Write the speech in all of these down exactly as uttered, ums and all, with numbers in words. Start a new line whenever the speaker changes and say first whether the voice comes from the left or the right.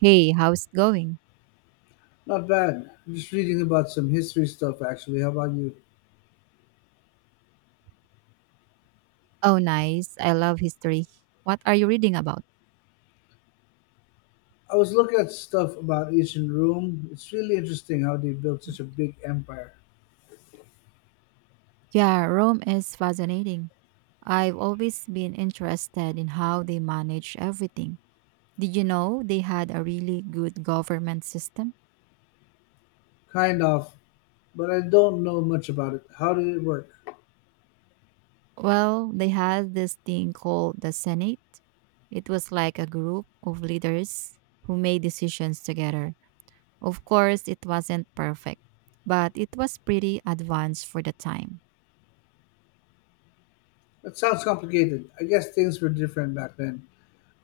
right: Hey, how's it going?
left: Not bad. Just reading about some history stuff actually. How about you?
right: Oh, nice. I love history. What are you reading about?
left: I was looking at stuff about ancient Rome. It's really interesting how they built such a big empire.
right: Yeah, Rome is fascinating. I've always been interested in how they manage everything. Did you know they had a really good government system?
left: Kind of, but I don't know much about it. How did it work?
right: Well, they had this thing called the Senate. It was like a group of leaders who made decisions together. Of course, it wasn't perfect, but it was pretty advanced for the time.
left: That sounds complicated. I guess things were different back then.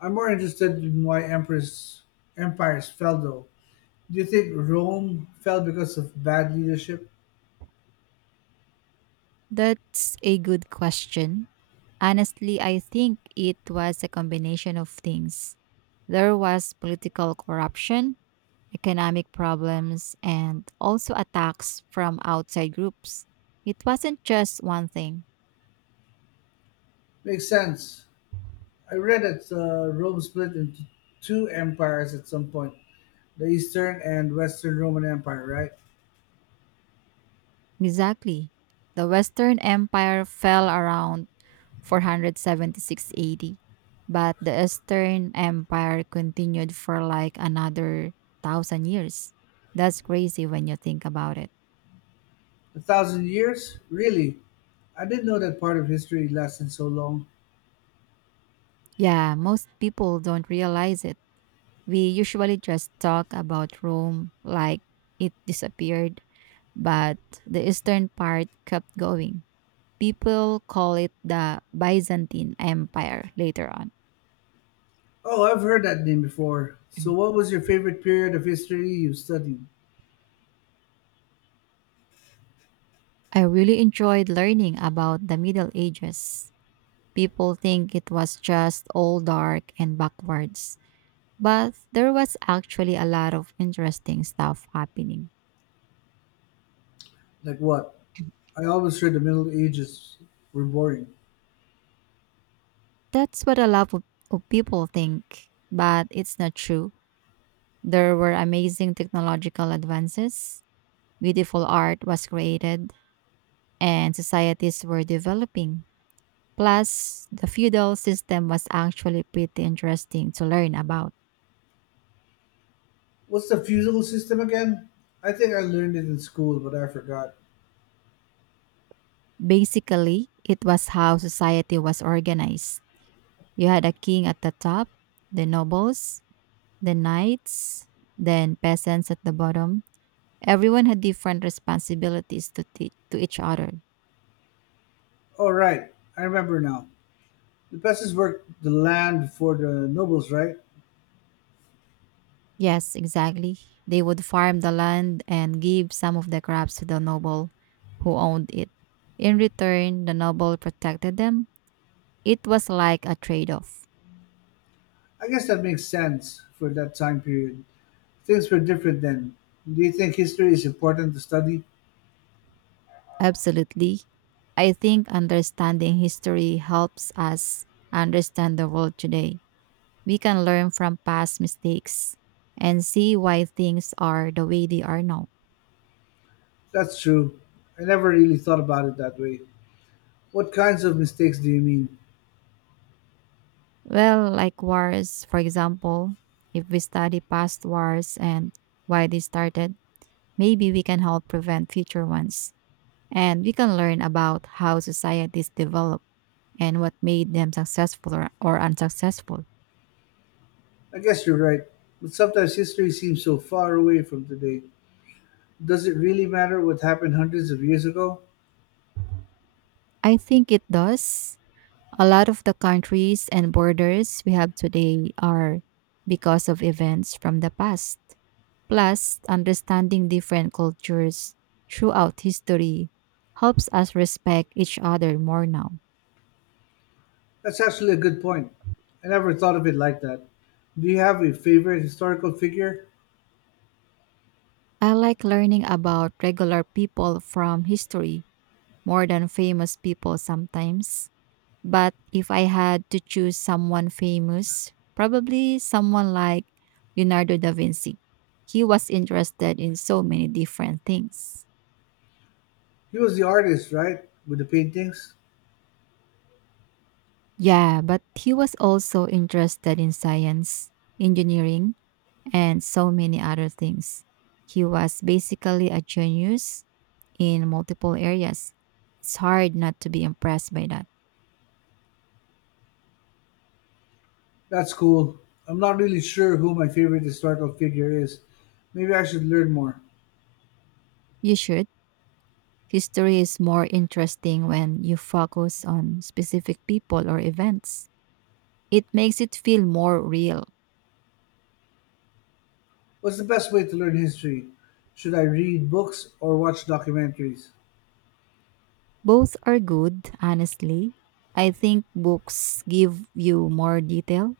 left: I'm more interested in why emperors empires fell though. Do you think Rome fell because of bad leadership?
right: That's a good question. Honestly, I think it was a combination of things. There was political corruption, economic problems, and also attacks from outside groups. It wasn't just one thing.
left: Makes sense. I read that uh, Rome split into two empires at some point. The Eastern and Western Roman Empire, right?
right: Exactly. The Western Empire fell around four hundred seventy-six A D, but the Eastern Empire continued for like another thousand years. That's crazy when you think about it.
left: A thousand years? Really? I didn't know that part of history lasted so long.
right: Yeah, most people don't realize it We usually just talk about Rome like it disappeared, but the eastern part kept going. People call it the Byzantine Empire later on.
left: Oh, I've heard that name before. So, what was your favorite period of history you studied?
right: I really enjoyed learning about the Middle Ages. People think it was just all dark and backwards, but there was actually a lot of interesting stuff happening.
left: Like what? I always heard the Middle Ages were boring.
right: That's what a lot of, of people think, but it's not true There were amazing technological advances, beautiful art was created, and societies were developing. Plus, the feudal system was actually pretty interesting to learn about.
left: What's the feudal system again? I think I learned it in school, but I forgot.
right: Basically, it was how society was organized. You had a king at the top, the nobles, the knights, then peasants at the bottom. Everyone had different responsibilities to, t- to each other.
left: Oh, right. I remember now. The peasants worked the land for the nobles, right?
right: Yes, exactly. They would farm the land and give some of the crops to the noble who owned it. In return, the noble protected them. It was like a trade off.
left: I guess that makes sense for that time period. Things were different then. Do you think history is important to study?
right: Absolutely. I think understanding history helps us understand the world today. We can learn from past mistakes and see why things are the way they are now.
left: That's true. I never really thought about it that way. What kinds of mistakes do you mean?
right: Well, like wars, for example, if we study past wars and why they started, maybe we can help prevent future ones. And we can learn about how societies develop and what made them successful or, or unsuccessful.
left: I guess you're right. But sometimes history seems so far away from today. Does it really matter what happened hundreds of years ago?
right: I think it does. A lot of the countries and borders we have today are because of events from the past. Plus, understanding different cultures throughout history helps us respect each other more now.
left: That's actually a good point. I never thought of it like that. Do you have a favorite historical figure?
right: I like learning about regular people from history more than famous people sometimes. But if I had to choose someone famous, probably someone like Leonardo da Vinci. He was interested in so many different things.
left: He was the artist, right? With the paintings?
right: Yeah, but he was also interested in science, engineering, and so many other things. He was basically a genius in multiple areas. It's hard not to be impressed by that.
left: That's cool. I'm not really sure who my favorite historical figure is. Maybe I should learn more.
right: You should. History is more interesting when you focus on specific people or events. It makes it feel more real.
left: What's the best way to learn history? Should I read books or watch documentaries?
right: Both are good, honestly. I think books give you more detail,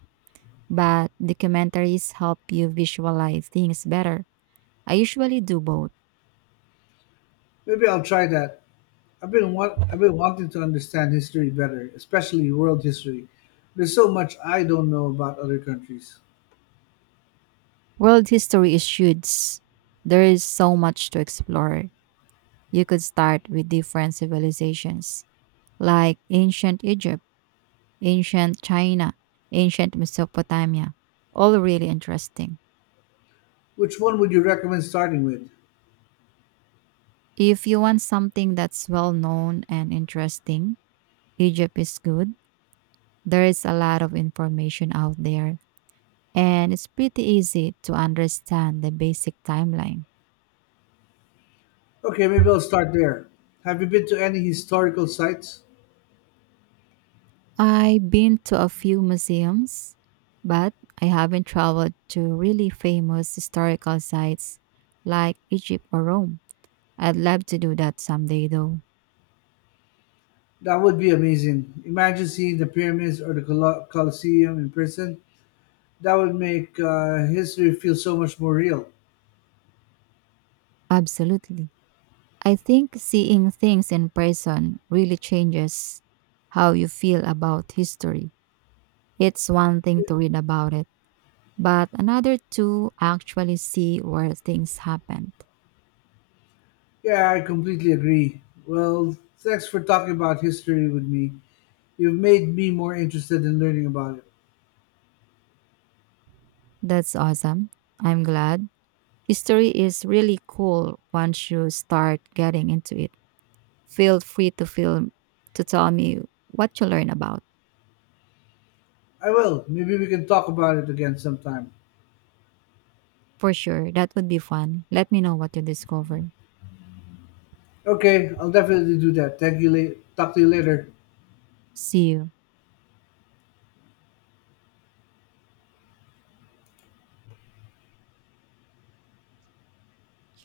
right: but documentaries help you visualize things better. I usually do both.
left: Maybe I'll try that. I've been want, I've been wanting to understand history better, especially world history. There's so much I don't know about other countries.
right: World history is huge. There is so much to explore. You could start with different civilizations, like ancient Egypt, ancient China, ancient Mesopotamia. All really interesting.
left: Which one would you recommend starting with?
right: If you want something that's well known and interesting, Egypt is good. There is a lot of information out there, and it's pretty easy to understand the basic timeline.
left: Okay, maybe I'll start there. Have you been to any historical sites?
right: I've been to a few museums, but I haven't traveled to really famous historical sites like Egypt or Rome. I'd love to do that someday, though.
left: That would be amazing. Imagine seeing the pyramids or the Colo- Colosseum in person. That would make uh, history feel so much more real.
right: Absolutely. I think seeing things in person really changes how you feel about history. It's one thing to read about it, but another to actually see where things happened.
left: Yeah, I completely agree. Well, thanks for talking about history with me. You've made me more interested in learning about it.
right: That's awesome. I'm glad. History is really cool once you start getting into it. Feel free to film to tell me what you learn about.
left: I will. Maybe we can talk about it again sometime.
right: For sure, that would be fun. Let me know what you discover.
left: Okay, I'll definitely do that. Thank you. La- talk to you later.
right: See you.